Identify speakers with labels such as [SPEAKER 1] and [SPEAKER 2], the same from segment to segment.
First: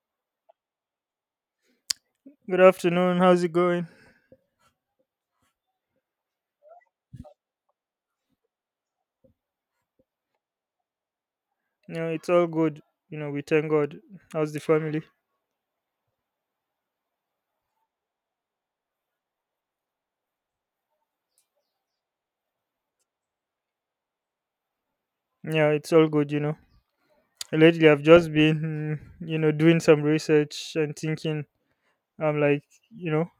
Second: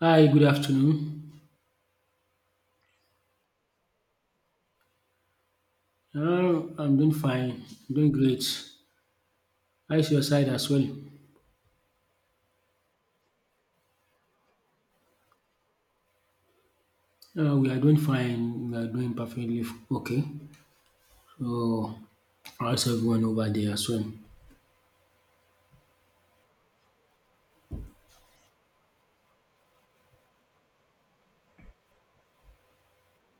[SPEAKER 1] Hi, good afternoon.
[SPEAKER 2] Good afternoon. How's it going?
[SPEAKER 1] I'm doing fine, I'm doing great. How is your side as well?
[SPEAKER 2] You know, it's all good. You know, we thank God. How's the family?
[SPEAKER 1] We are doing fine, we are doing perfectly okay. So, how's everyone over there as well?
[SPEAKER 2] Yeah, it's all good. Lately I've just been doing some research and thinking. I'm like, you know,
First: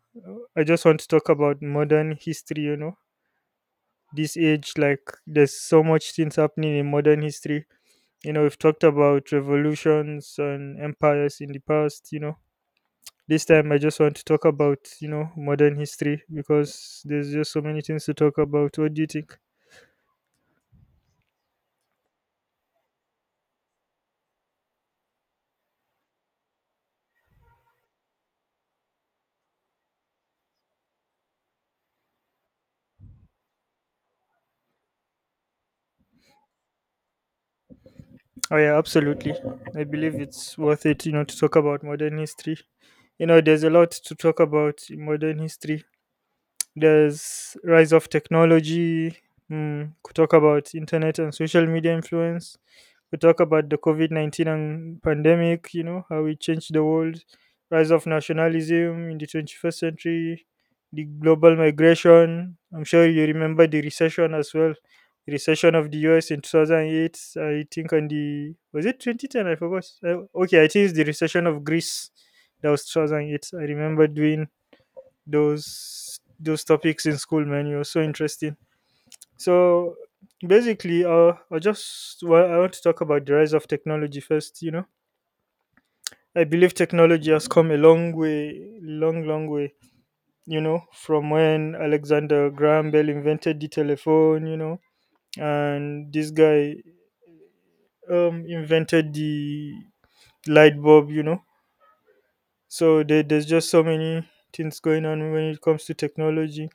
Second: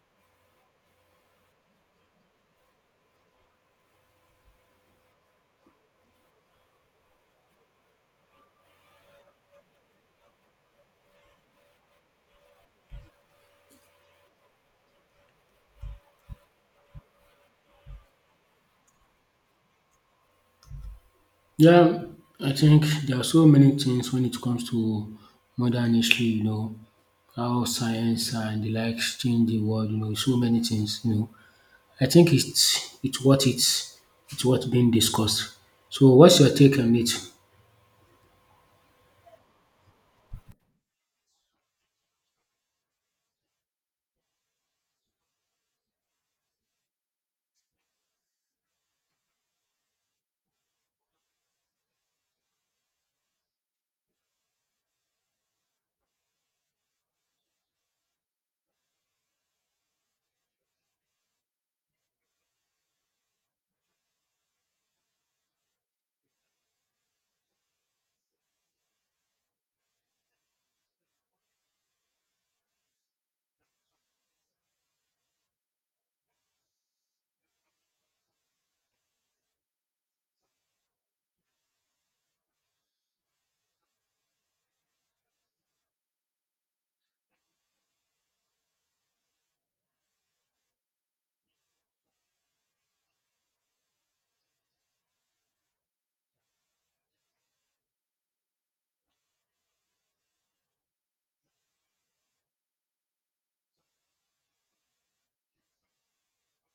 [SPEAKER 2] I just want to talk about modern history. This age, like, there's so much things happening in modern history. We've talked about revolutions and empires in the past. This time I just want to talk about modern history because there's just so many things to talk about. What do you think?
[SPEAKER 1] Yeah, I think there are so many things when it comes to modern history, you know, how science and the likes change the world, you know, so many things, you know. I think it's what it's what being discussed. So, what's your take on it?
[SPEAKER 2] Oh yeah, absolutely. I believe it's worth it to talk about modern history. There's a lot to talk about in modern history. There's rise of technology. Could talk about internet and social media influence. We talk about the COVID 19 and pandemic. You know how it changed the world. Rise of nationalism in the 21st century. The global migration. I'm sure you remember the recession as well. The recession of the US in 2008. I think on the was it 2010? I forgot. Okay, I think it's the recession of Greece. That was 2008. I remember doing those topics in school, man. It was so interesting. So basically, I just, well, I want to talk about the rise of technology first. I believe technology has come a long way, long, long way. From when Alexander Graham Bell invented the telephone. And this guy invented the light bulb. So there's just so many things going on when it comes to technology.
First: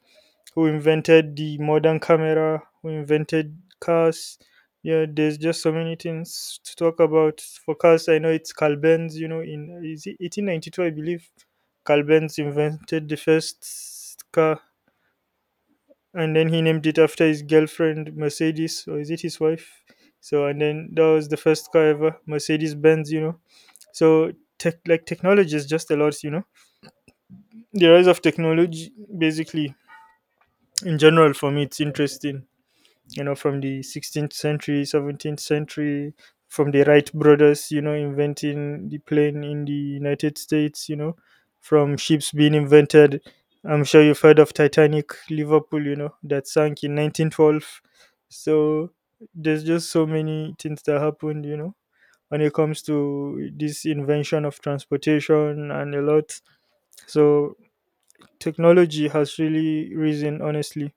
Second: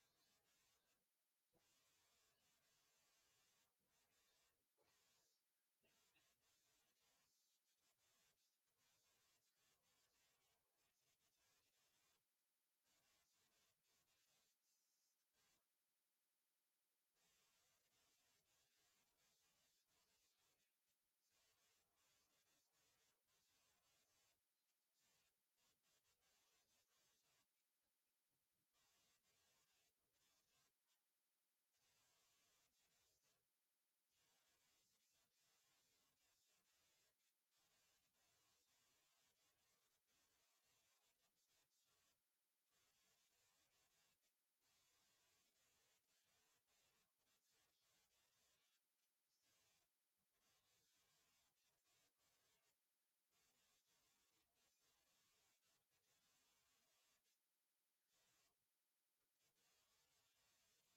[SPEAKER 2] Who invented the modern camera, who invented cars? Yeah, there's just so many things to talk about for cars. I know it's Carl Benz, in is it 1892, I believe. Carl Benz invented the first car, and then he named it after his girlfriend, Mercedes, or is it his wife? So, and then that was the first car ever, Mercedes Benz. So, tech, like technology is just a lot. The rise of technology, basically, in general, for me, it's interesting. From the 16th century, 17th century. From the Wright brothers inventing the plane in the United States. From ships being invented. I'm sure you've heard of Titanic Liverpool that sank in 1912. So there's just so many things that happened when it comes to this invention of transportation and a lot. So technology has really risen, honestly,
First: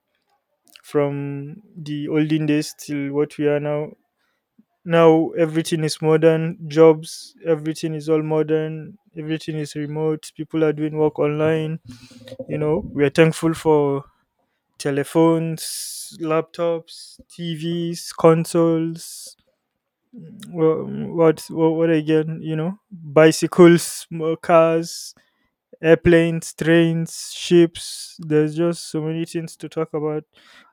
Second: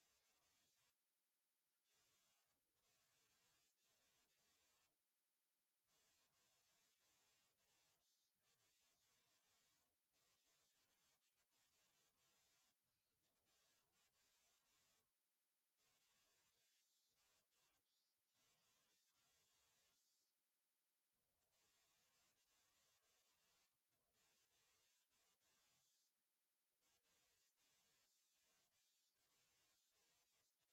[SPEAKER 2] from the olden days till what we are now. Now everything is modern, jobs, everything is all modern, everything is remote, people are doing work online. We are thankful for telephones, laptops, TVs, consoles, what again, bicycles, cars, airplanes, trains, ships. There's just so many things to talk about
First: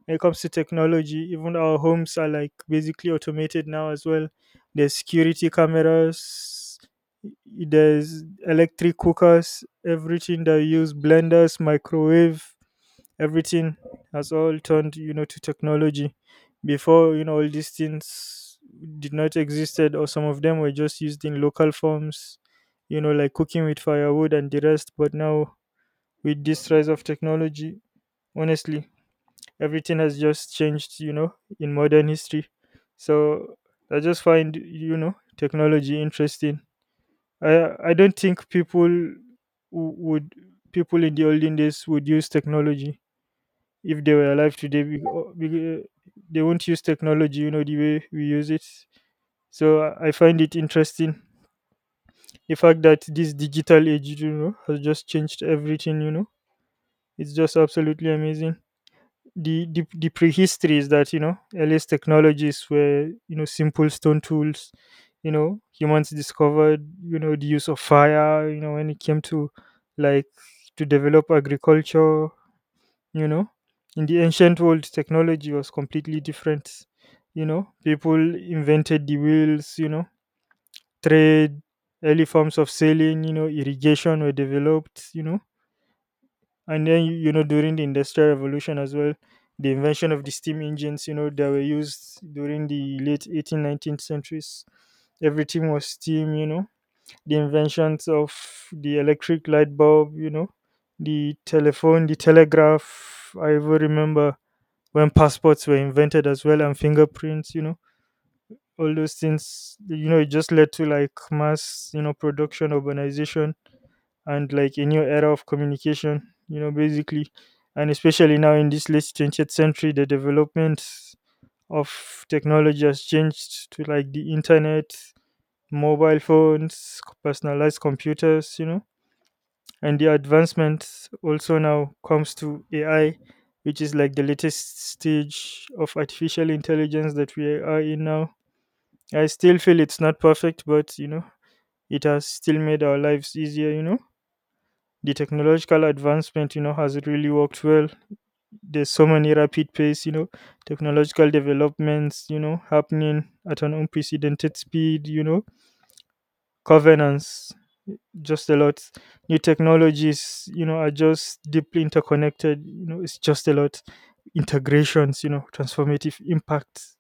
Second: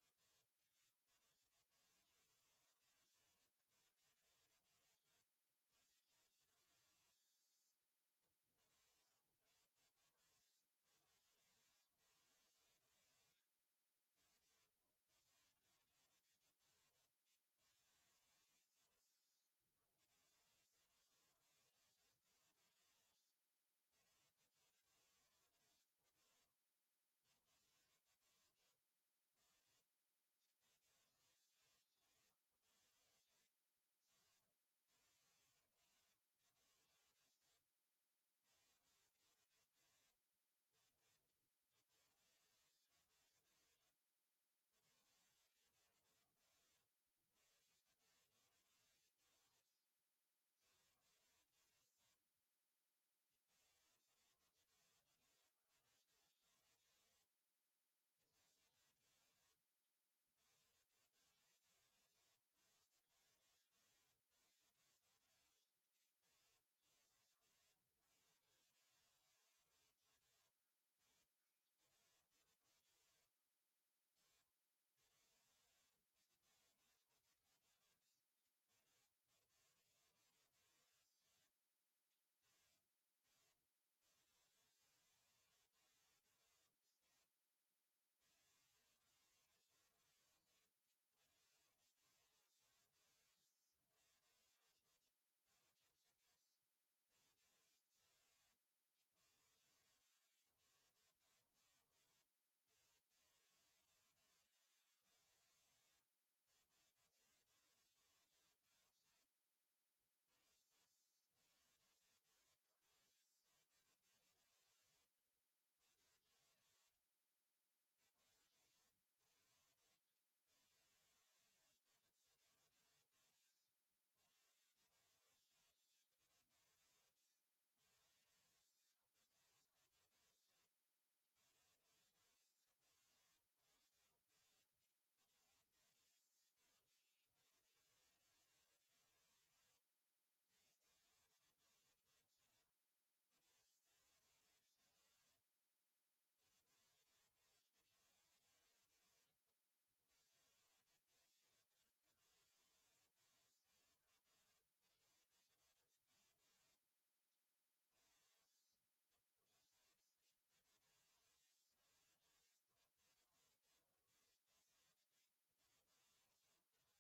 [SPEAKER 2] when it comes to technology. Even our homes are like basically automated now as well. There's security cameras, there's electric cookers, everything that you use, blenders, microwave, everything has all turned to technology. Before all these things did not existed, or some of them were just used in local forms, like cooking with firewood and the rest. But now, with this rise of technology, honestly, everything has just changed in modern history. So I just find, technology interesting. I don't think would people in the olden days would use technology if they were alive today. We, they won't use technology the way we use it. So I find it interesting, the fact that this digital age has just changed everything. It's just absolutely amazing. The prehistory is that, earliest technologies were, simple stone tools. Humans discovered, the use of fire, when it came to, like, to develop agriculture. You know in the ancient world, technology was completely different. People invented the wheels, trade, early forms of sailing, irrigation were developed. And then, during the industrial revolution as well, the invention of the steam engines, that were used during the late 18th, 19th centuries. Everything was steam. The inventions of the electric light bulb, the telephone, the telegraph. I even remember when passports were invented as well, and fingerprints, all those things, it just led to, like, mass, production, urbanization, and, like, a new era of communication, basically. And especially now, in this late 20th century, the development of technology has changed to, like, the internet, mobile phones, personalized computers, and the advancement also now comes to AI, which is like the latest stage of artificial intelligence that we are in now. I still feel it's not perfect, but, it has still made our lives easier. The technological advancement, has really worked well. There's so many rapid pace, technological developments, happening at an unprecedented speed. Governance, just a lot. New technologies, are just deeply interconnected. It's just a lot. Integrations, transformative impacts.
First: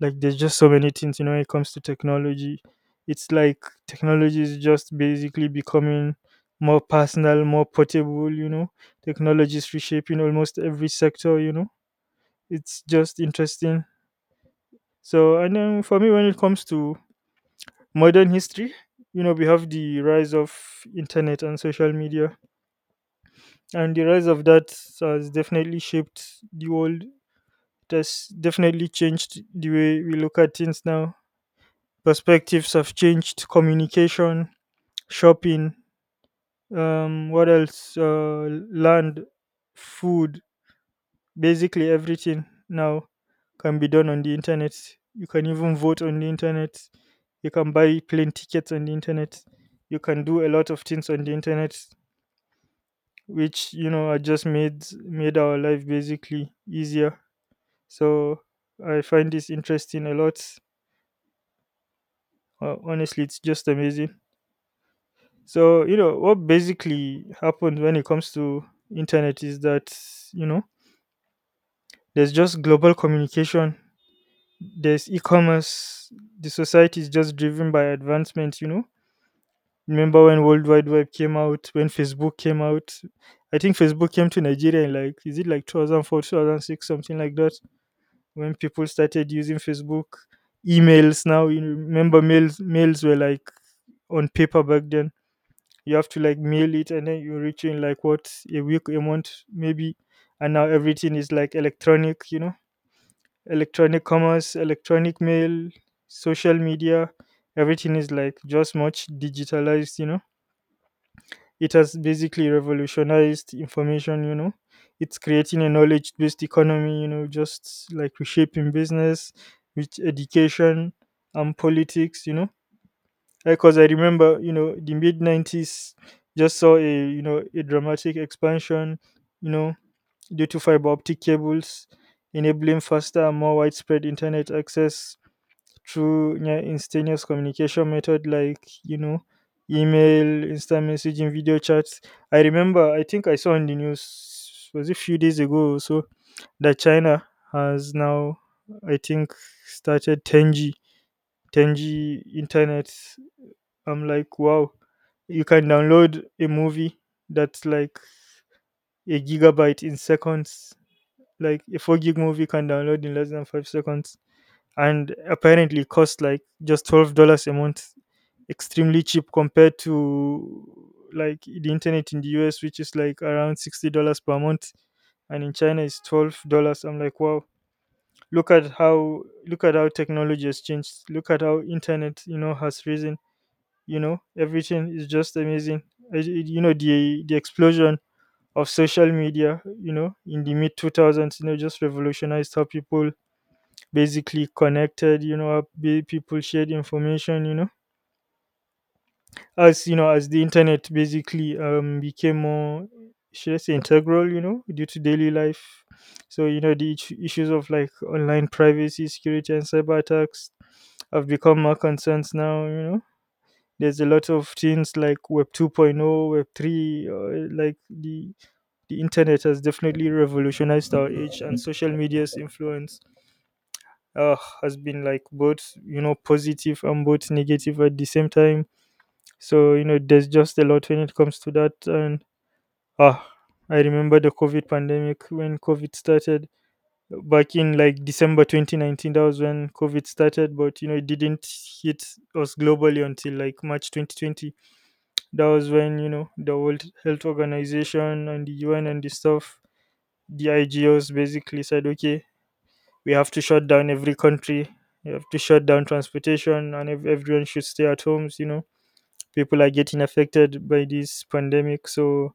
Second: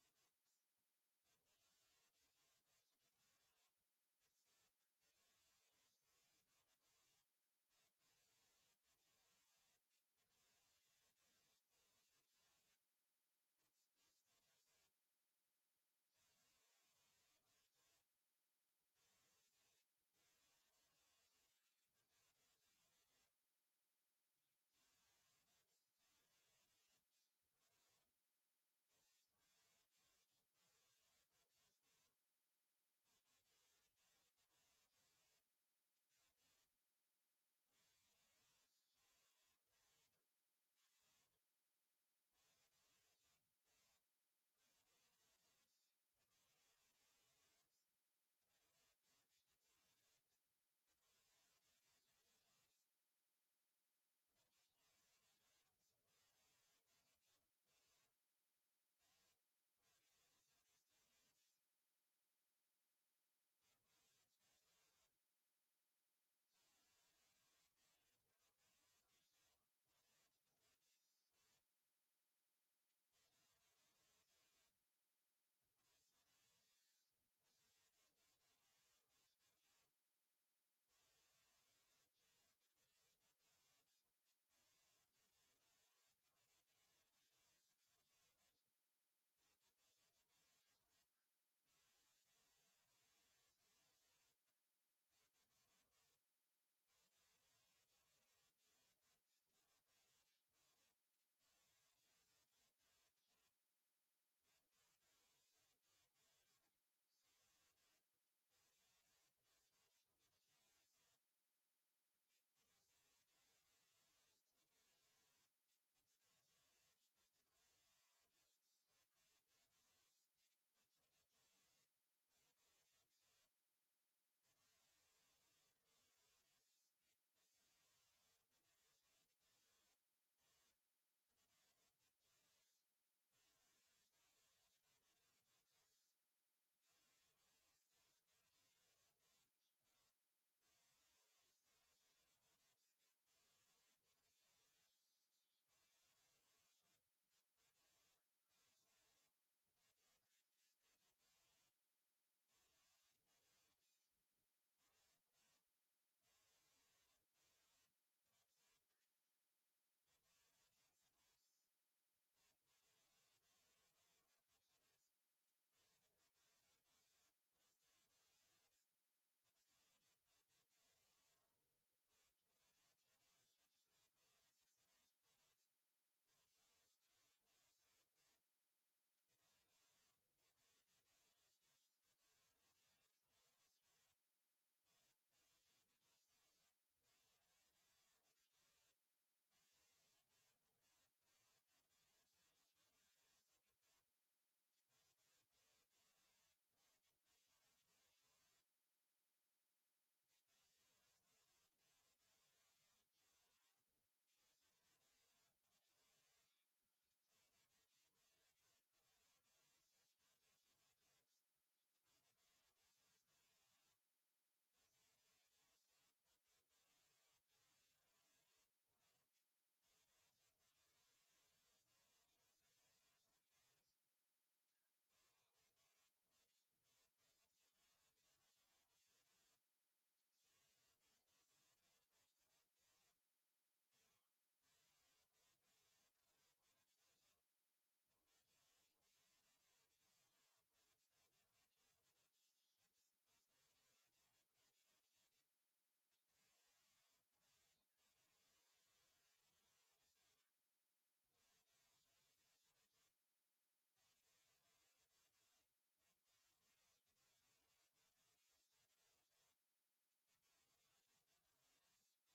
[SPEAKER 2] Like, there's just so many things, when it comes to technology. It's like technology is just basically becoming more personal, more portable. Technology is reshaping almost every sector. It's just interesting. So and then, for me, when it comes to modern history, we have the rise of internet and social media, and the rise of that has definitely shaped the world. It has definitely changed the way we look at things now. Perspectives have changed, communication, shopping, what else, land, food, basically everything now can be done on the internet. You can even vote on the internet. You can buy plane tickets on the internet. You can do a lot of things on the internet, which are just made our life basically easier. So I find this interesting a lot. Honestly, it's just amazing. So, you know what basically happens when it comes to internet is that, you know there's just global communication, there's e-commerce, the society is just driven by advancement. Remember when World Wide Web came out, when Facebook came out. I think Facebook came to Nigeria in, like, is it like 2004, 2006, something like that, when people started using Facebook. Emails, now you remember mails were like on paper back then. You have to, like, mail it, and then you reach in, like, what, a week, a month, maybe. And now everything is like electronic, electronic commerce, electronic mail, social media, everything is like just much digitalized. It has basically revolutionized information. It's creating a knowledge based economy, just like reshaping business with education and politics. Because I remember, the mid 90s just saw a dramatic expansion, you know, due to fiber optic cables enabling faster and more widespread internet access through near instantaneous communication method like, email, instant messaging, video chats. I remember, I think I saw in the news, was it a few days ago or so, that China has now, I think, started 10G 10G internet. I'm like, wow, you can download a movie that's like a gigabyte in seconds, like a 4 gig movie can download in less than 5 seconds, and apparently cost like just $12 a month, extremely cheap compared to like the internet in the US, which is like around $60 per month, and in China it's $12. I'm like, wow, look at how technology has changed. Look at how internet has risen. Everything is just amazing. The explosion of social media. You know in the mid two thousands, you know just revolutionized how people basically connected, you know people shared information, you know as the internet basically became more, should I say, integral, you know, due to daily life. So you know the issues of like online privacy, security, and cyber attacks have become more concerns now, you know. There's a lot of things like web 2.0, web 3, like the internet has definitely revolutionized our age, and social media's influence uh, has been like both, you know, positive and both negative at the same time. So you know there's just a lot when it comes to that. And ah I remember the COVID pandemic. When COVID started back in like December 2019, that was when COVID started, but you know it didn't hit us globally until like March 2020. That was when, you know, the World Health Organization and the UN and the stuff, the IGOs, basically said, okay, we have to shut down every country. We have to shut down transportation, and everyone should stay at homes. You know, people are getting affected by this pandemic. So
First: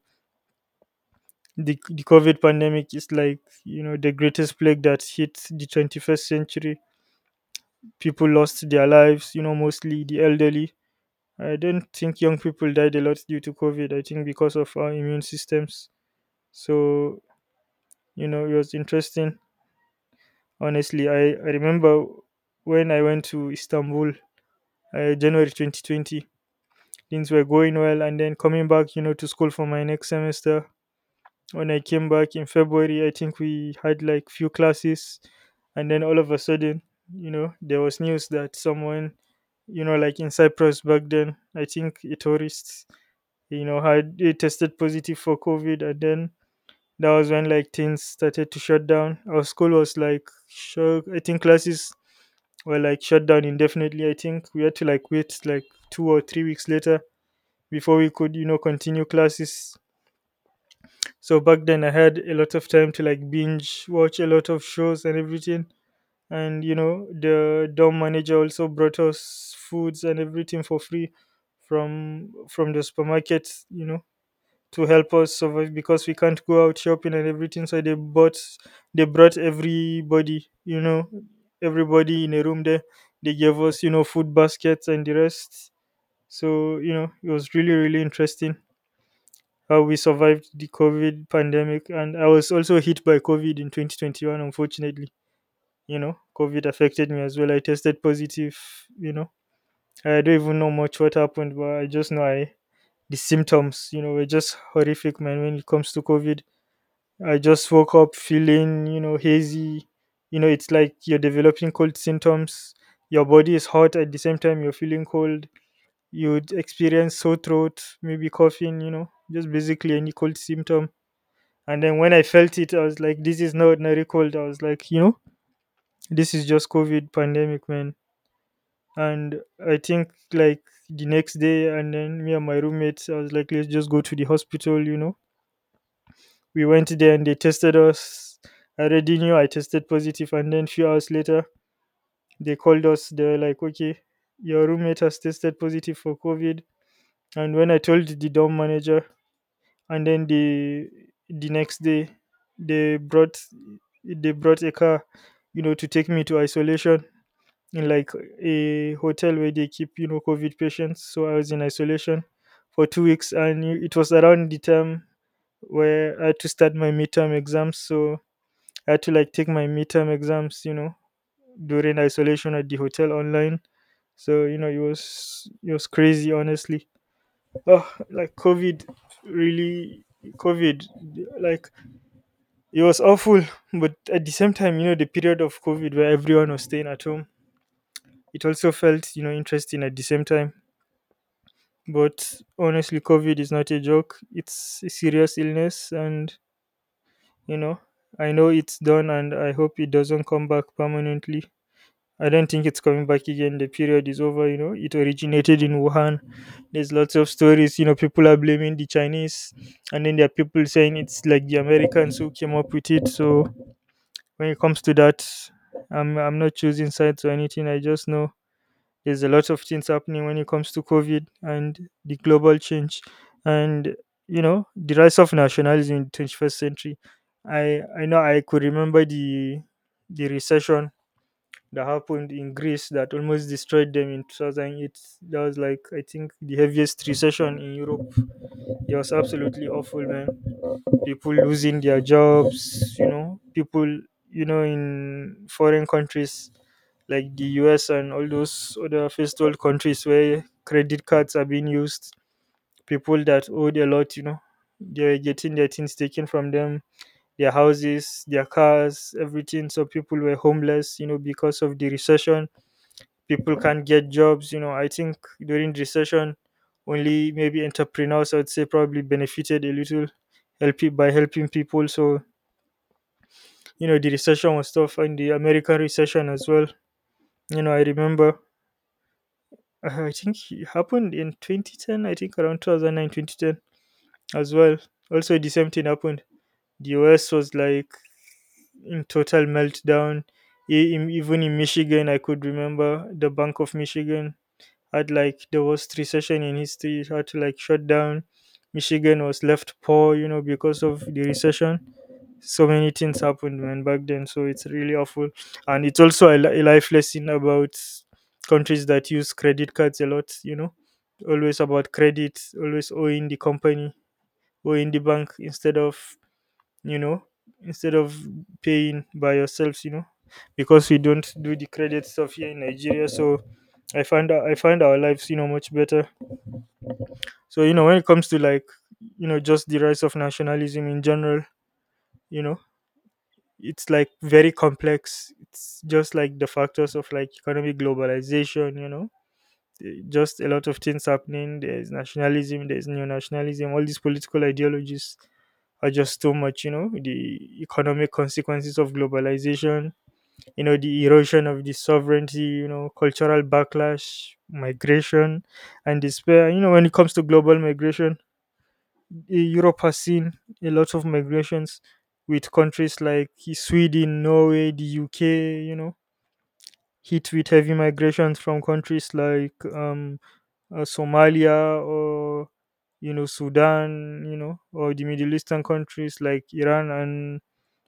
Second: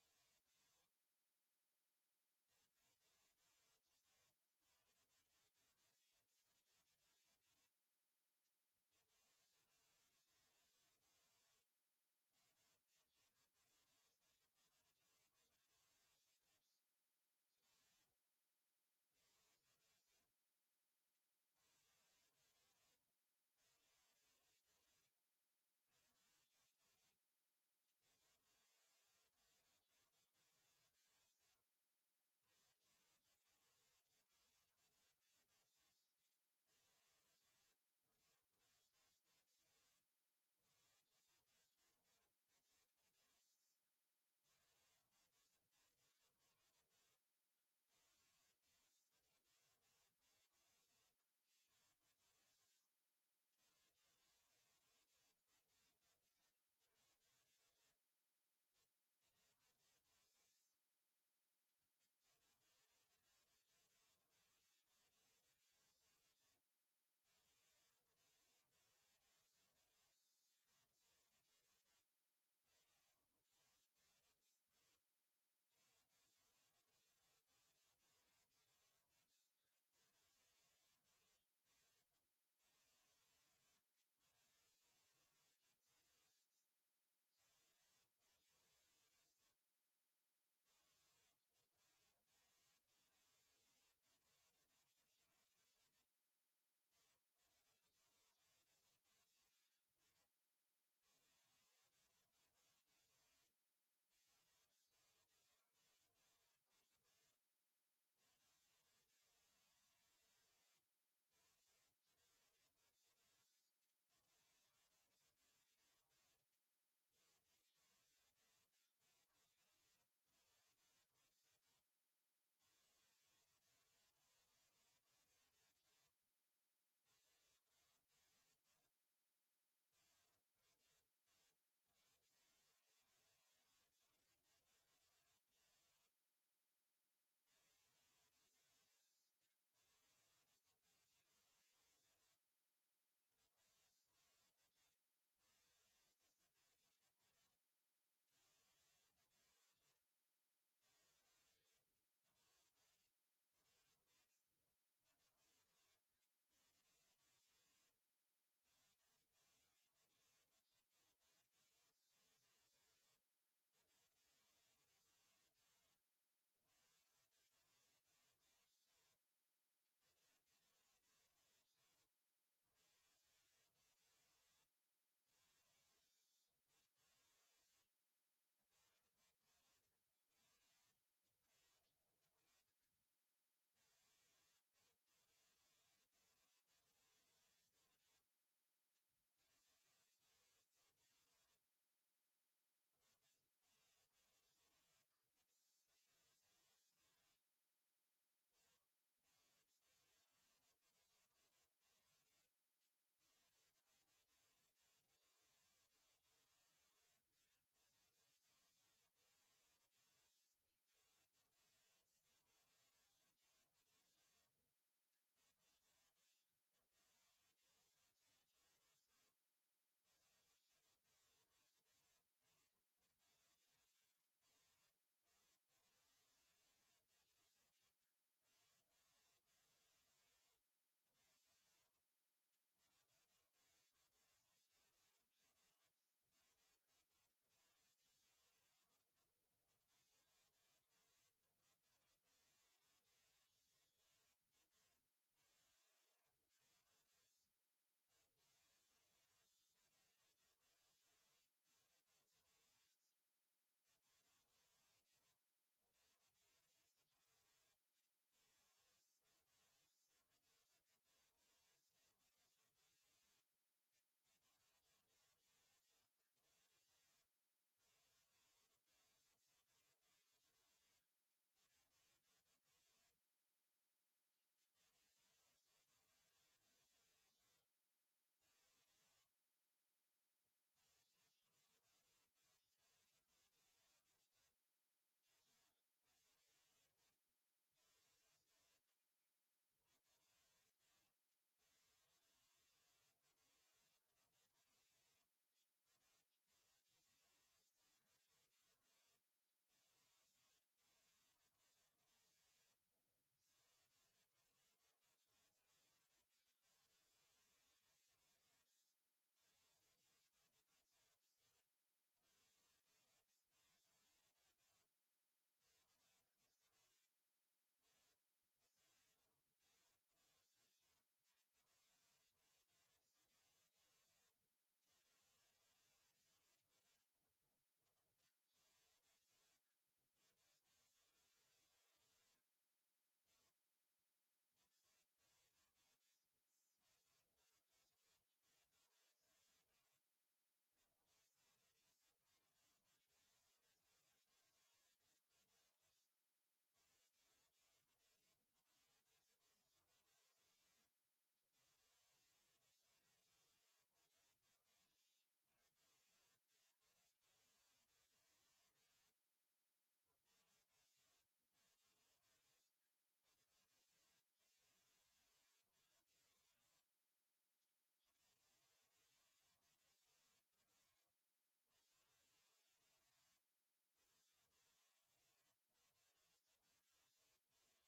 [SPEAKER 2] the COVID pandemic is like, you know, the greatest plague that hit the 21st century. People lost their lives. You know, mostly the elderly. I don't think young people died a lot due to COVID. I think because of our immune systems. So you know, it was interesting. Honestly, I remember when I went to Istanbul January 2020. Things were going well, and then coming back, you know, to school for my next semester. When I came back in February, I think we had like few classes, and then all of a sudden, you know, there was news that someone, you know, like in Cyprus back then, I think a tourist, you know, had tested positive for COVID, and then that was when like things started to shut down. Our school was like, sure, I think classes were like shut down indefinitely. I think we had to like wait like 2 or 3 weeks later before we could, you know, continue classes. So back then I had a lot of time to like binge watch a lot of shows and everything. And you know the dorm manager also brought us foods and everything for free from the supermarket, you know, to help us survive because we can't go out shopping and everything. So they brought everybody, you know, everybody in a room there. They gave us, you know, food baskets and the rest. So, you know, it was really, really interesting how we survived the COVID pandemic. And I was also hit by COVID in 2021, unfortunately. You know, COVID affected me as well. I tested positive, you know. I don't even know much what happened, but I just know I the symptoms, you know, were just horrific, man, when it comes to COVID. I just woke up feeling, you know, hazy. You know, it's like you're developing cold symptoms. Your body is hot at the same time you're feeling cold. You would experience sore throat, maybe coughing, you know, just basically any cold symptom. And then when I felt it, I was like, this is not ordinary cold. I was like, you know, this is just COVID pandemic, man. And I think like the next day, and then me and my roommates, I was like, let's just go to the hospital, you know. We went there and they tested us. I already knew I tested positive, and then few hours later, they called us. They were like, "Okay, your roommate has tested positive for COVID." And when I told the dorm manager, and then the next day, they brought they brought a car, you know, to take me to isolation in like a hotel where they keep, you know, COVID patients. So I was in isolation for 2 weeks, and it was around the time where I had to start my midterm exams. So I had to like take my midterm exams, you know, during isolation at the hotel online. So, you know, it was crazy honestly. Oh, like COVID really COVID like it was awful, but at the same time, you know, the period of COVID where everyone was staying at home, it also felt, you know, interesting at the same time. But honestly, COVID is not a joke. It's a serious illness and, you know, I know it's done and I hope it doesn't come back permanently. I don't think it's coming back again. The period is over, you know. It originated in Wuhan. There's lots of stories, you know, people are blaming the Chinese, and then there are people saying it's like the Americans who came up with it. So when it comes to that, I'm not choosing sides or anything. I just know there's a lot of things happening when it comes to COVID and the global change, and you know, the rise of nationalism in the 21st century. I know I could remember the recession that happened in Greece that almost destroyed them in 2008. That was like, I think, the heaviest recession in Europe. It was absolutely awful, man. People losing their jobs, you know, people, you know, in foreign countries like the US and all those other first world countries where credit cards are being used, people that owed a lot, you know, they're getting their things taken from them, their houses, their cars, everything. So people were homeless, you know, because of the recession. People can't get jobs, you know. I think during recession only maybe entrepreneurs, I'd say, probably benefited a little, help by helping people. So you know the recession was tough, and the American recession as well. You know, I remember, I think it happened in 2010, I think around 2009 2010 as well. Also the same thing happened, the US was like in total meltdown. Even in Michigan, I could remember the Bank of Michigan had like the worst recession in history, had to like shut down. Michigan was left poor, you know, because of the recession. So many things happened, man, back then. So it's really awful. And it's also a, a life lesson about countries that use credit cards a lot, you know, always about credit, always owing the company, owing the bank instead of, you know, instead of paying by yourselves, you know, because we don't do the credit stuff here in Nigeria. So I find our lives, you know, much better. So you know, when it comes to like, you know, just the rise of nationalism in general, you know, it's like very complex. It's just like the factors of like economic globalization, you know, just a lot of things happening. There's nationalism, there's neo nationalism, all these political ideologies are just too much, you know, the economic consequences of globalization, you know, the erosion of the sovereignty, you know, cultural backlash, migration, and despair. You know, when it comes to global migration, Europe has seen a lot of migrations with countries like Sweden, Norway, the UK, you know, hit with heavy migrations from countries like Somalia, or you know Sudan, you know, or the Middle Eastern countries like Iran and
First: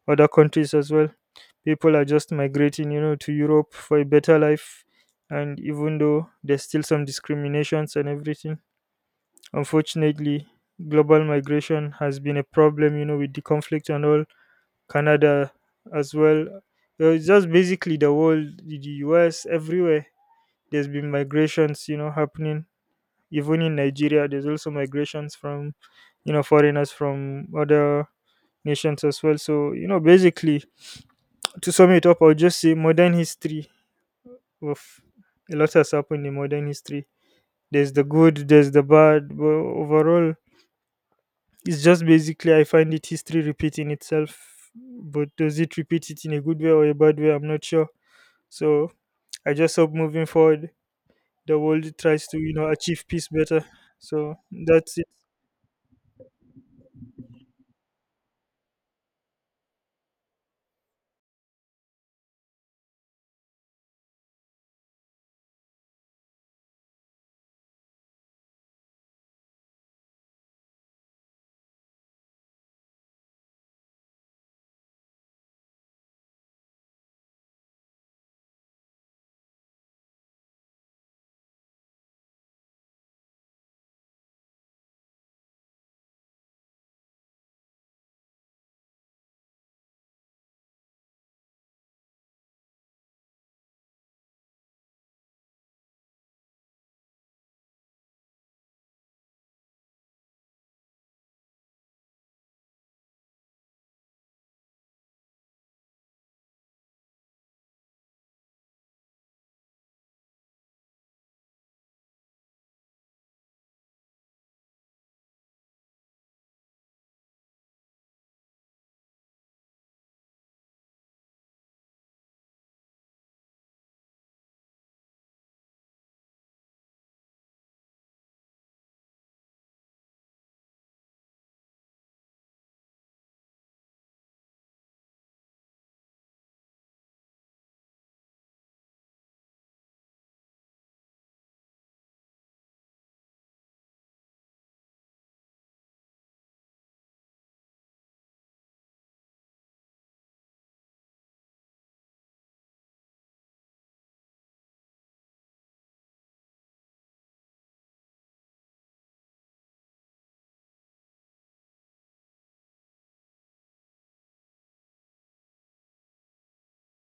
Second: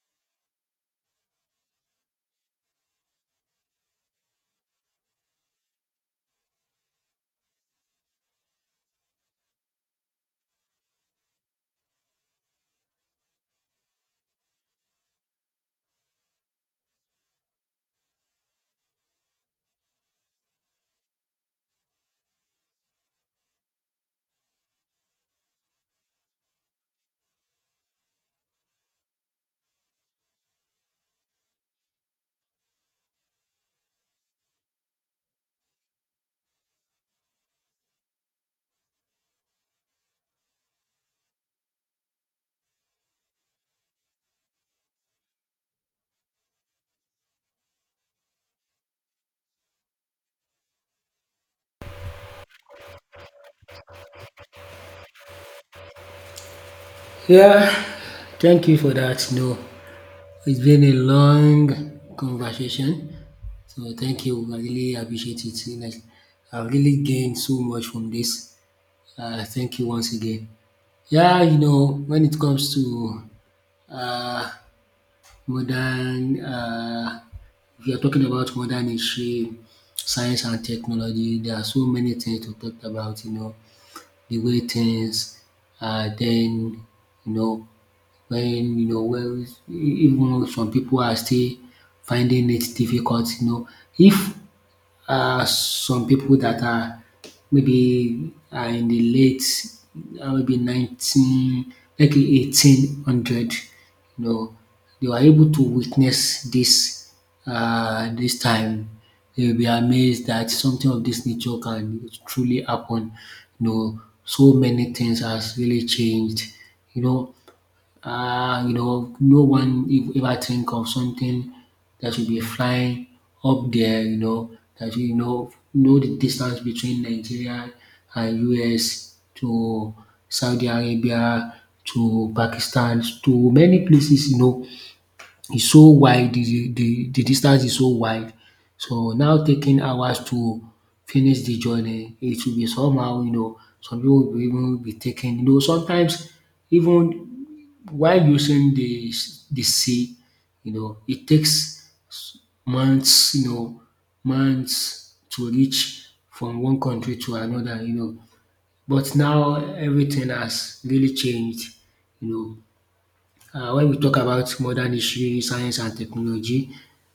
[SPEAKER 2] other countries as well. People are just migrating, you know, to Europe for a better life, and even though there's still some discriminations and everything, unfortunately, global migration has been a problem, you know, with the conflict and all. Canada as well. It's just basically the world, the US, everywhere. There's been migrations, you know, happening even in Nigeria, there's also migrations from, you know, foreigners from other nations as well. So, you know, basically, to sum it up, I'll just say modern history of a lot has happened in modern history. There's the good, there's the bad, but overall, it's just basically I find it history repeating itself. But does it repeat it in a good way or a bad way? I'm not sure. So I just hope moving forward, the world tries to, you know, achieve peace better. So that's it.
[SPEAKER 1] Yeah, thank you for that. No, it's been a long conversation. So thank you. I really appreciate it. Like, I really gained so much from this. Thank you once again. Yeah, you know, when it comes to uh, modern, if you're talking about modern history, science and technology, there are so many things to talk about, you know, the way things are then, you know, when you know well, even though some people are still finding it difficult you know. If some people that are maybe are in the late maybe nineteen make e 1800 you know, they were able to witness this this time, they will be amazed that something of this nature can truly happen you know. So many things has really changed you know, you know, no one ever think of something that will be flying up there, you know, that you know the distance between Nigeria and US to Saudi Arabia to Pakistan to many places, you know, is so wide, the distance is so wide. So now taking hours to finish the journey, it will be somehow, you know, some people will even be taking, you know, sometimes even while using the sea, you know, it takes months, you know, months to reach from one country to another, you know. But now everything has really changed, you know. When we talk about modern history, science and technology,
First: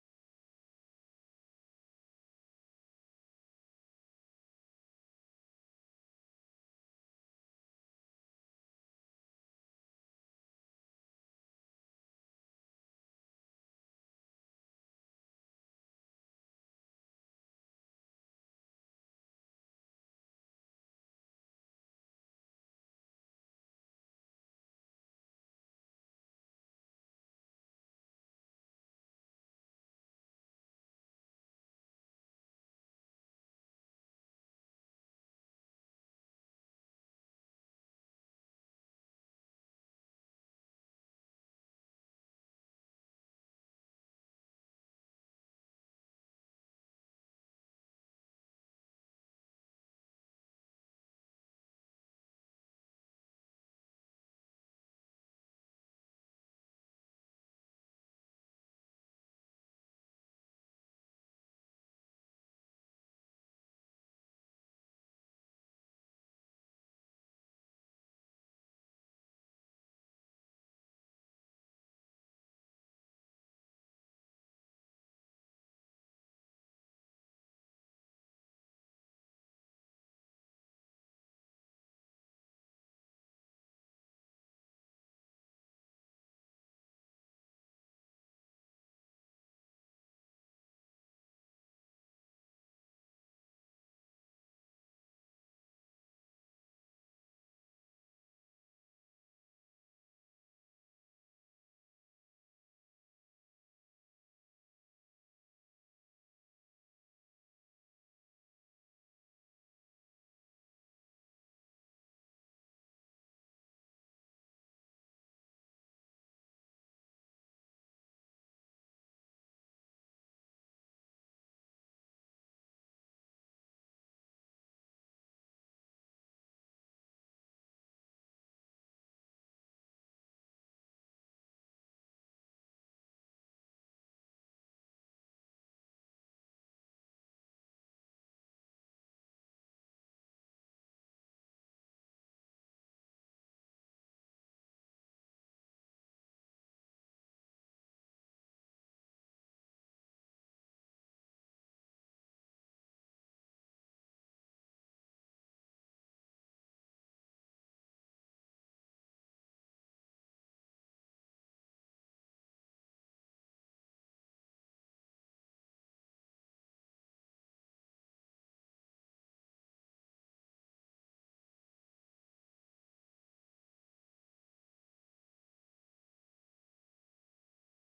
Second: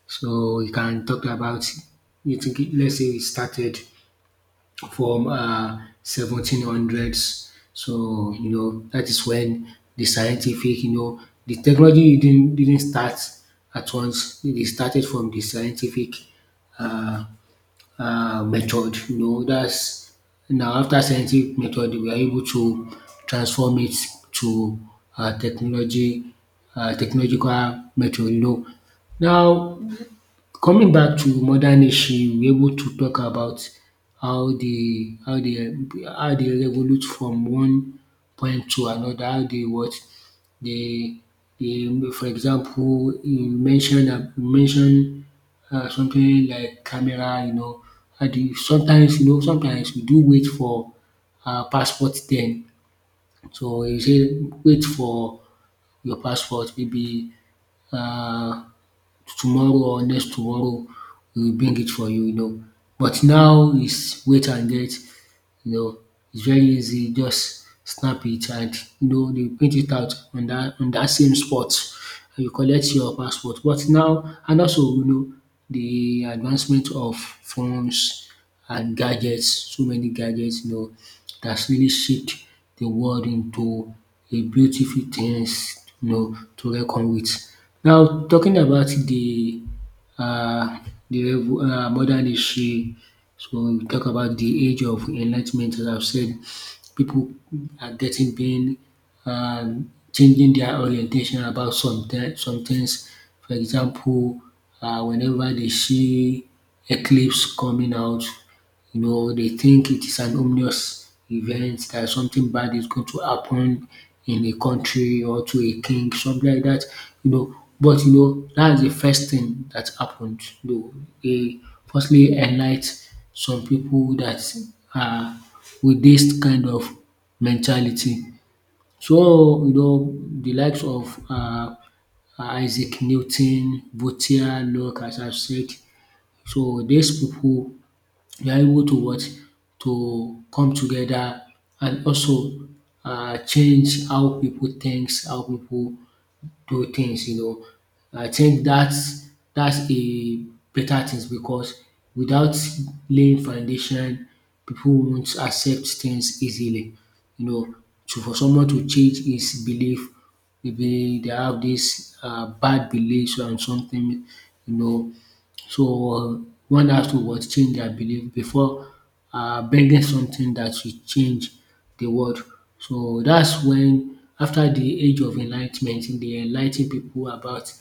[SPEAKER 1] so we can talk about it. Let's say we started from 1700s. So you know that is when the scientific, you know, the technology didn't start at once. It started from the scientific uh, method. You know, that's now after scientific method, we are able to transform it to technology, technological method. You know, now coming back to modern issue we able to talk about how dey how dey how dey revolute from one point to another how dey what dey dey for example you mention am you mention something like camera you know, how dey sometimes you know sometimes we do wait for our passport then so you say wait for your passport maybe um tomorrow or next tomorrow, we will bring it for you you know. But now is wait and get, you know, it's very easy, just snap it and you know dey print it out on that same spot and you collect your passport. But now and also you know the advancement of phones and gadgets, so many gadgets you know that's really shaped the world into a beautiful things you know to reckon with. Now talking about uh, the level, modern history. So we talk about the age of enlightenment, as I've said, people are getting pain, changing their orientation about some, some things. For example, whenever they see eclipse coming out, you know, they think it is an ominous event that something bad is going to happen in a country or to a king, something like that, you know. But you know, that's the first thing that happened. You know, they firstly enlight some people that are with this kind of mentality. So you know, the likes of Isaac Newton, Voltaire, Locke, as I've said. So these people you are able to what? To come together and also change how people thinks, how people do things you know. I think that's a better things because without laying foundation people won't accept things easily you know. So for someone to change his belief maybe they have this bad beliefs and something you know so, one has to what? Change their belief before bringing something that will change the world. So, that's when after the age of Enlightenment, they enlighten people about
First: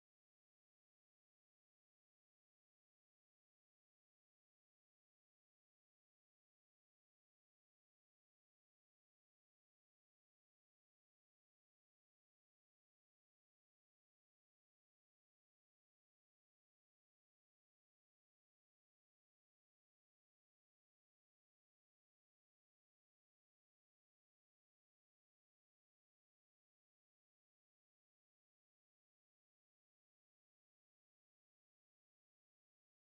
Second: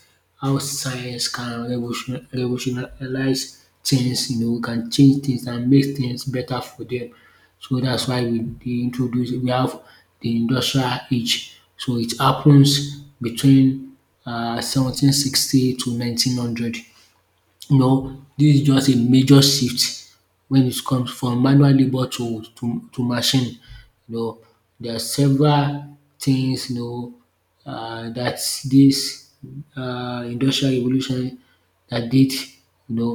[SPEAKER 1] how science can revolutionize things you know, can change things and make things better for them. So, that's why we dey introduce we have the industrial age. So, it happens between 1760 to 1900. You know, dis is just a major shift when it comes from manual labour to to machine. You know, there are several things you know dat dis industrial revolution that did you know,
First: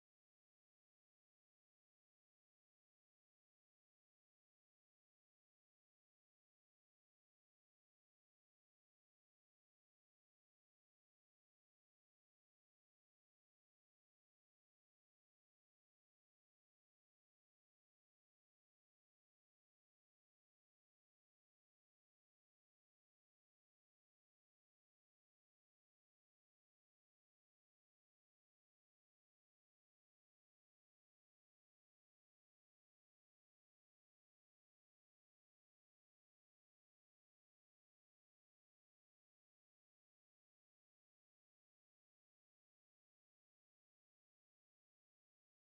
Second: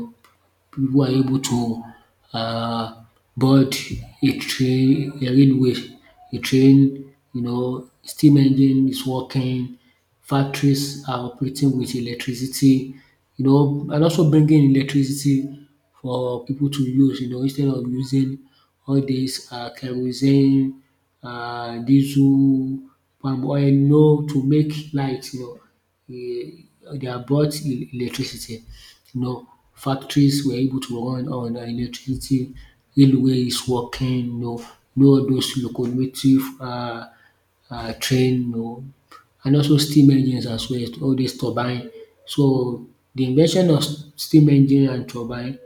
[SPEAKER 1] we were able to uh, board a train a railway, a train you know steam engine is working, factories are operating with electricity you know and also bringing electricity for people to use you know instead of using all dis kerosene, diesel, palm oil you know to make light you know they have brought electricity. You know, factories were able to run on electricity, railway is working, you know, do all those locomotive train you know and also steam engines as well, all dis turbine. So de invention of steam engine and turbine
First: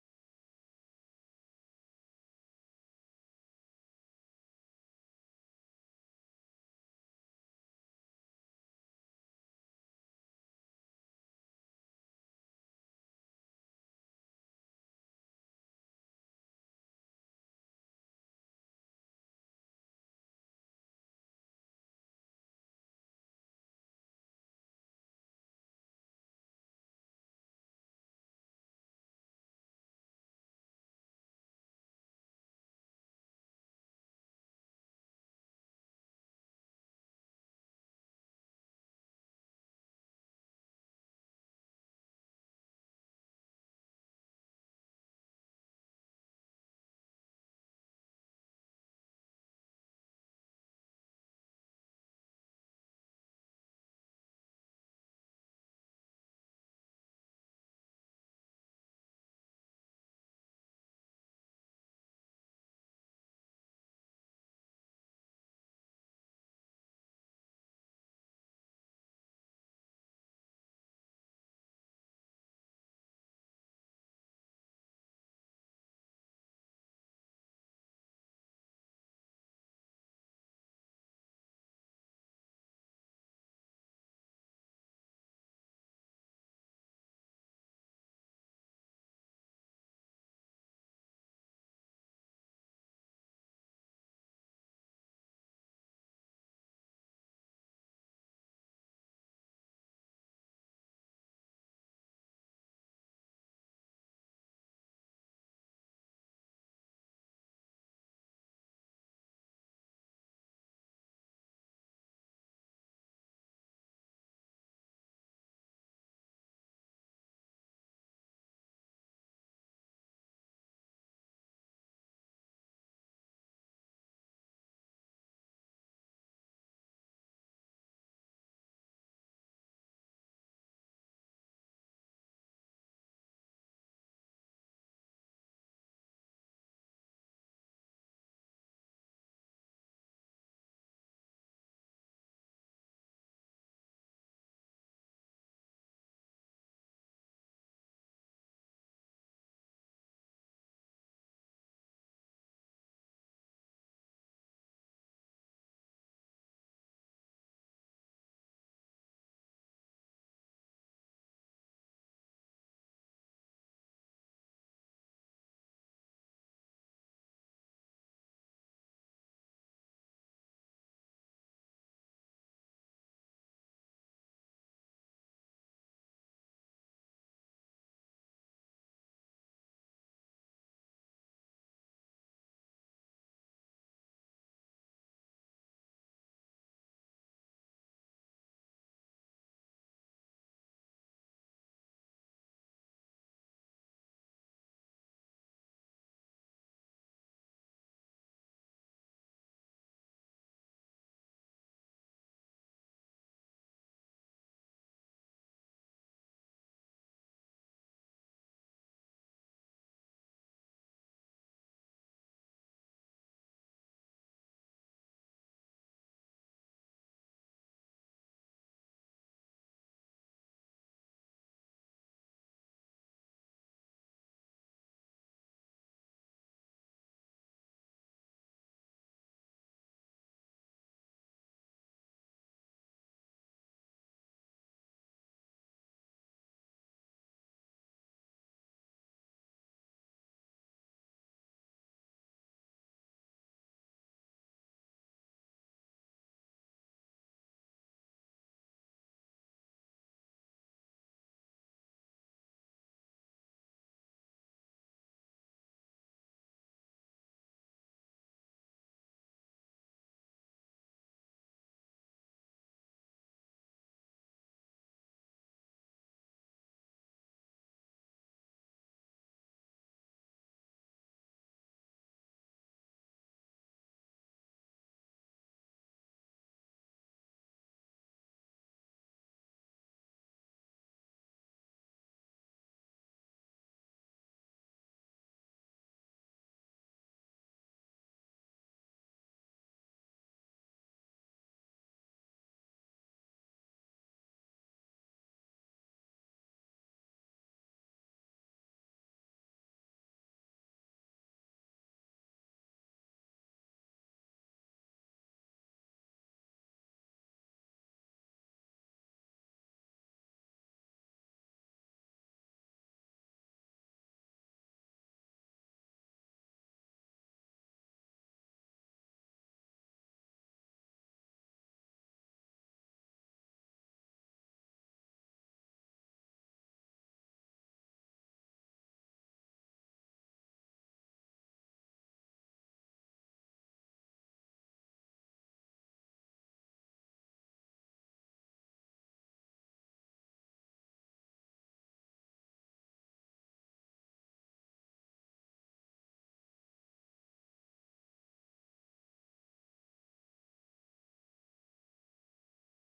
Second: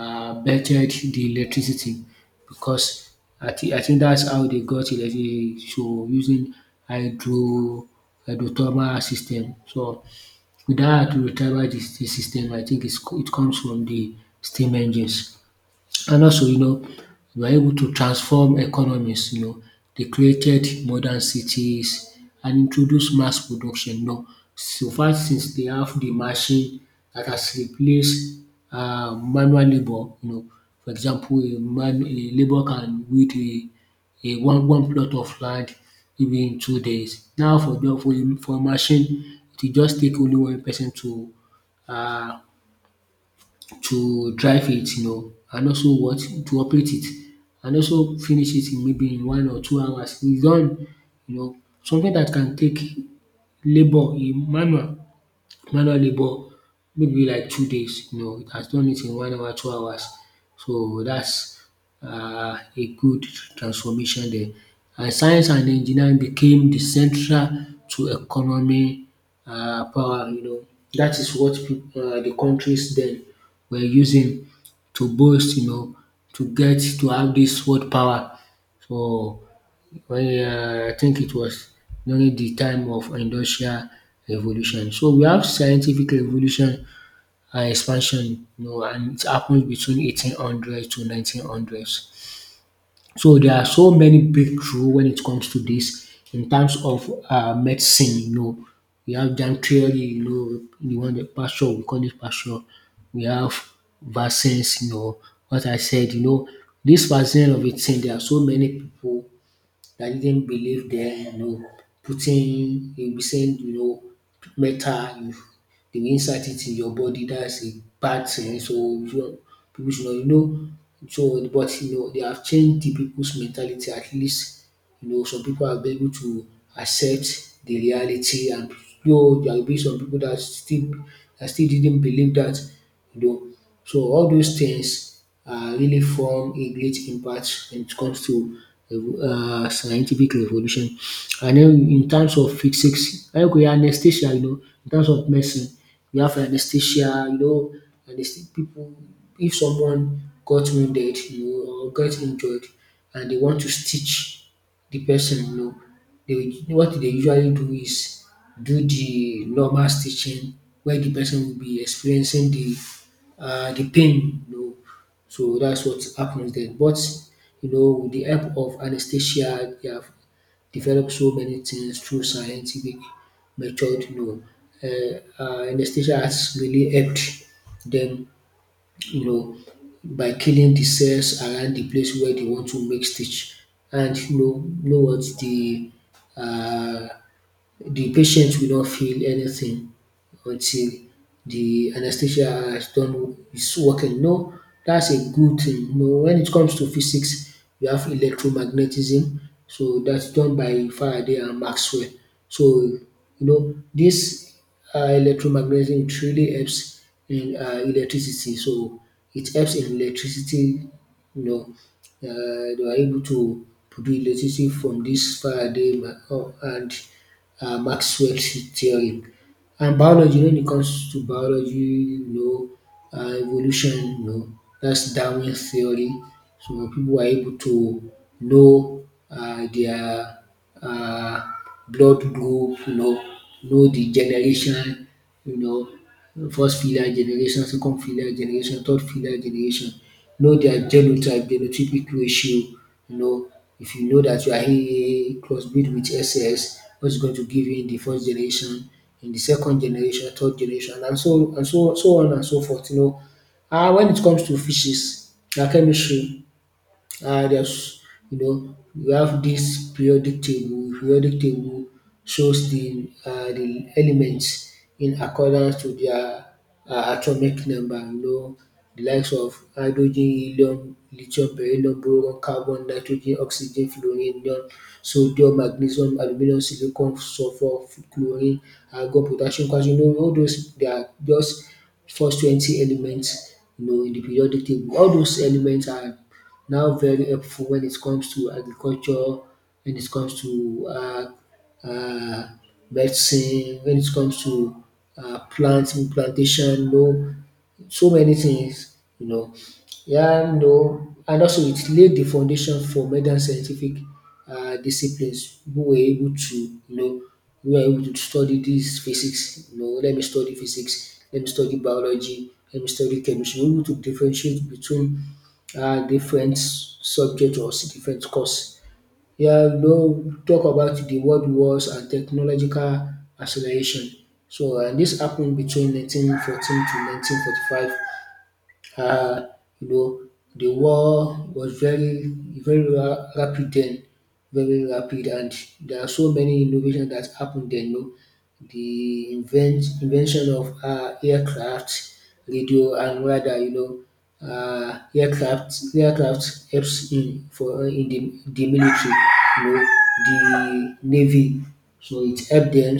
[SPEAKER 1] bettered de electricity because I think dats how dey got electricity so using hydro hydrothermal system. So with that, to retrieval the system, I think it's, it comes from the steam engines. And also, you know, we are able to transform economies, you know. They created modern cities and introduced mass production. You know, so far since they have the machine that has replaced manual labor, you know, for example, a labor can weed a, one plot of land maybe in 2 days. Now for the for a machine, it will just take only one person uh to drive it you know and also what? To operate it and also finish it in maybe in 1 or 2 hours. It's done you know something that can take labour in manual Manual labour maybe like 2 days, you know, it has done it in 1 hour, 2 hours. So that's a good transformation there. And science and engineering became the central to economy power, you know. That is what de countries then were using to boast, you know, to get to have this world power. So well, I think it was during the time of industrial revolution. So we have scientific revolution and expansion, you know, and it happened between 1800 to 1900s. So there are so many breakthrough when it comes to this in terms of medicine. You know, we have germ theory. You know, the one that Pasteur we call it Pasteur. We have vaccines. You know, what I said. You know, this vaccine of a thing. There are so many people I didn't believe them, you know, putting, you'll be saying, you know, metal, you, they will insert it in your body, that's a bad thing. So, you know, people should not, you know, so, but, you know, they have changed the people's mentality at least you know, some people have been able to accept the reality and though there will be some people that still didn't believe that, you know. So all those things really form a great impact when it comes to scientific revolution. And then in terms of physics, I agree anesthesia, you know, in terms of medicine, we have anesthesia, you know, anesthesia. People, if someone got wounded, you know, or got injured and they want to stitch the person you know. They will what they usually do is do the normal stitching where the person will be experiencing the pain you know. So that's what happens then. But you know with the help of anesthesia they have developed so many things through scientific method you know. Anesthesia has really helped them, you know, by killing the cells around the place where they want to make stitch. And you know what um the patient will not feel anything until the anesthesia has done is working. No, that's a good thing. No, when it comes to physics, we have electromagnetism, so that's done by Faraday and Maxwell. So, you know, this electromagnetism it really helps in electricity. So, it helps in electricity, you know, they were able to produce electricity from this Faraday ma- oh, and Maxwell theory. And biology, when it comes to biology, you know, evolution, you know, that's Darwin theory. So people are able to know their uh, blood group, you know the generation, you know first fillar generation, second fillar generation, third fillar generation. Know their genotype, genotypic ratio. You know, if you know that you are AA crossbreed with S S, what's going to give you in the first generation, in the second generation, third generation, and so so on and so forth. When it comes to fishes, their chemistry there's you know you have this periodic table. Periodic table shows the elements in accordance to their atomic number. You know the likes of hydrogen, helium, lithium, beryllium, boron, carbon, nitrogen, oxygen, fluorine, neon, sodium, magnesium, aluminum, silicon, sulfur, chlorine, argon, potassium, calcium. You know all those, they are just first 20 elements, you know, in the periodic table. All those elements are now very helpful when it comes to agriculture, when it comes to um medicine, when it comes to plantation, you know, so many things, you know. Yeah, you know, and also it laid the foundation for modern scientific disciplines. We were able to you know we were able to study dis physics, you know, let me study physics, let me study biology, let me study chemistry. We were able to differentiate between different subject or different course. Yeah, we don talk about the world wars and technological acceleration. So and dis happen between 1914 to 1945. uh, you know, the war was very, very rapid then, very rapid, and there are so many innovations that happened then. You know, the invention of aircraft, radio, and radar. You know, aircraft helps in for in the military. You know, the navy. So it helped them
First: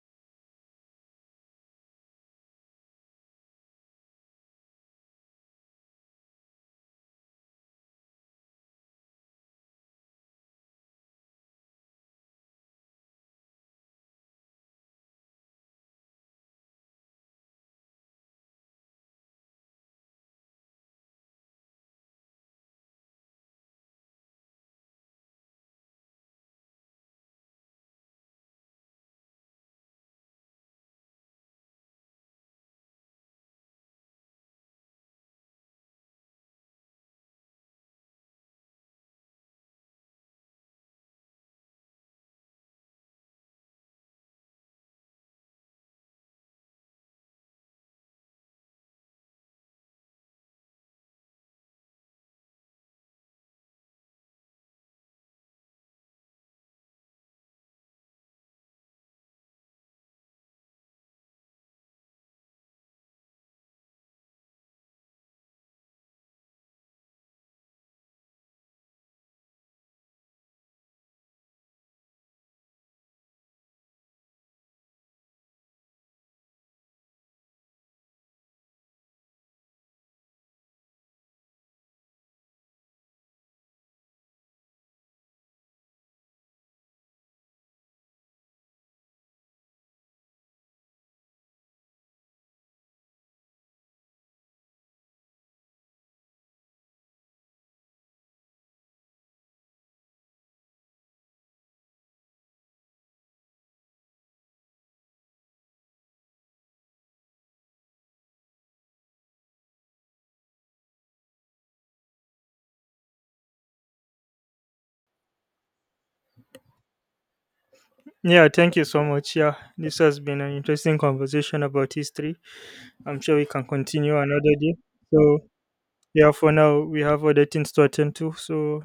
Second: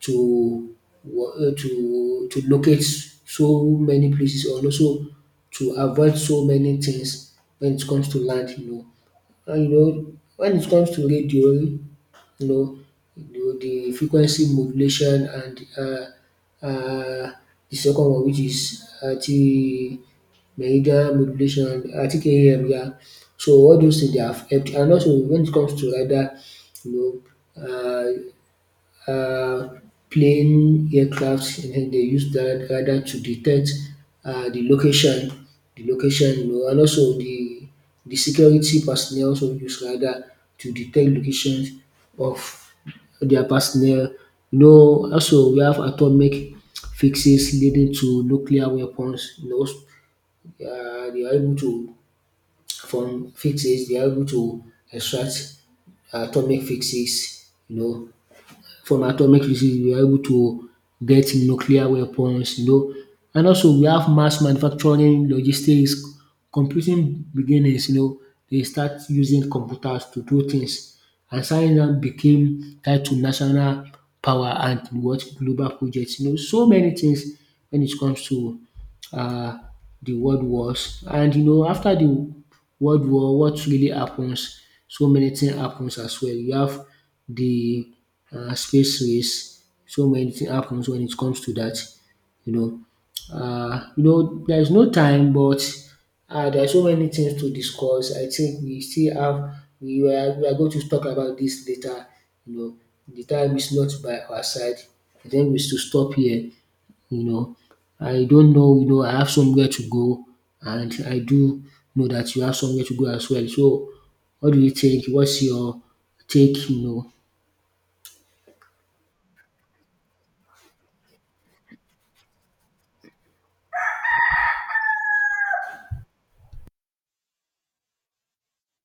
[SPEAKER 1] to to locate so many places and also to avoid so many things when it comes to land, you know. And you know, when it comes to radio, know, you know the frequency modulation and the second one which is anti meridian modulation, anti AM, yeah. So all those things they have helped. And also when it comes to radar, you know, uh, uh, plane aircrafts and then they use that radar to detect uh, the location, the location, you know, and also the security personnel also use radar to detect locations of their personnel. You know, also we have atomic fixes leading to nuclear weapons. You know, they are able to from fixes they are able to extract atomic fixes. You know, from atomic disease. We are able to get nuclear weapons, you know. And also we have mass manufacturing, logistics, computing beginnings, you know, they start using computers to do things. And science now became tied to national power and what global projects, you know, so many things when it comes to uh, the world wars. And you know, after the world war, what really happens? So many things happens as well. You have the space race. So many things happens when it comes to that, you know. There's no time, but there are so many things to discuss. I think we still have we are going to talk about this later. You know, the time is not by our side. I think we should stop here. You know, I don't know. You know, I have somewhere to go, and I do know that you have somewhere to go as well. So, what do you think? What's your take? You know.
[SPEAKER 2] Yeah, thank you so much. Yeah, this has been an interesting conversation about history. I'm sure we can continue another day. So, yeah, for now, we have other things to attend to. So,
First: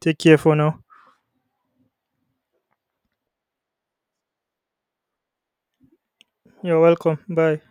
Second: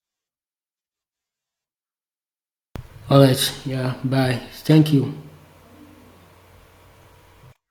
[SPEAKER 2] take care for now.
[SPEAKER 1] All right. Yeah. Bye. Thank you.
[SPEAKER 2] You're welcome. Bye.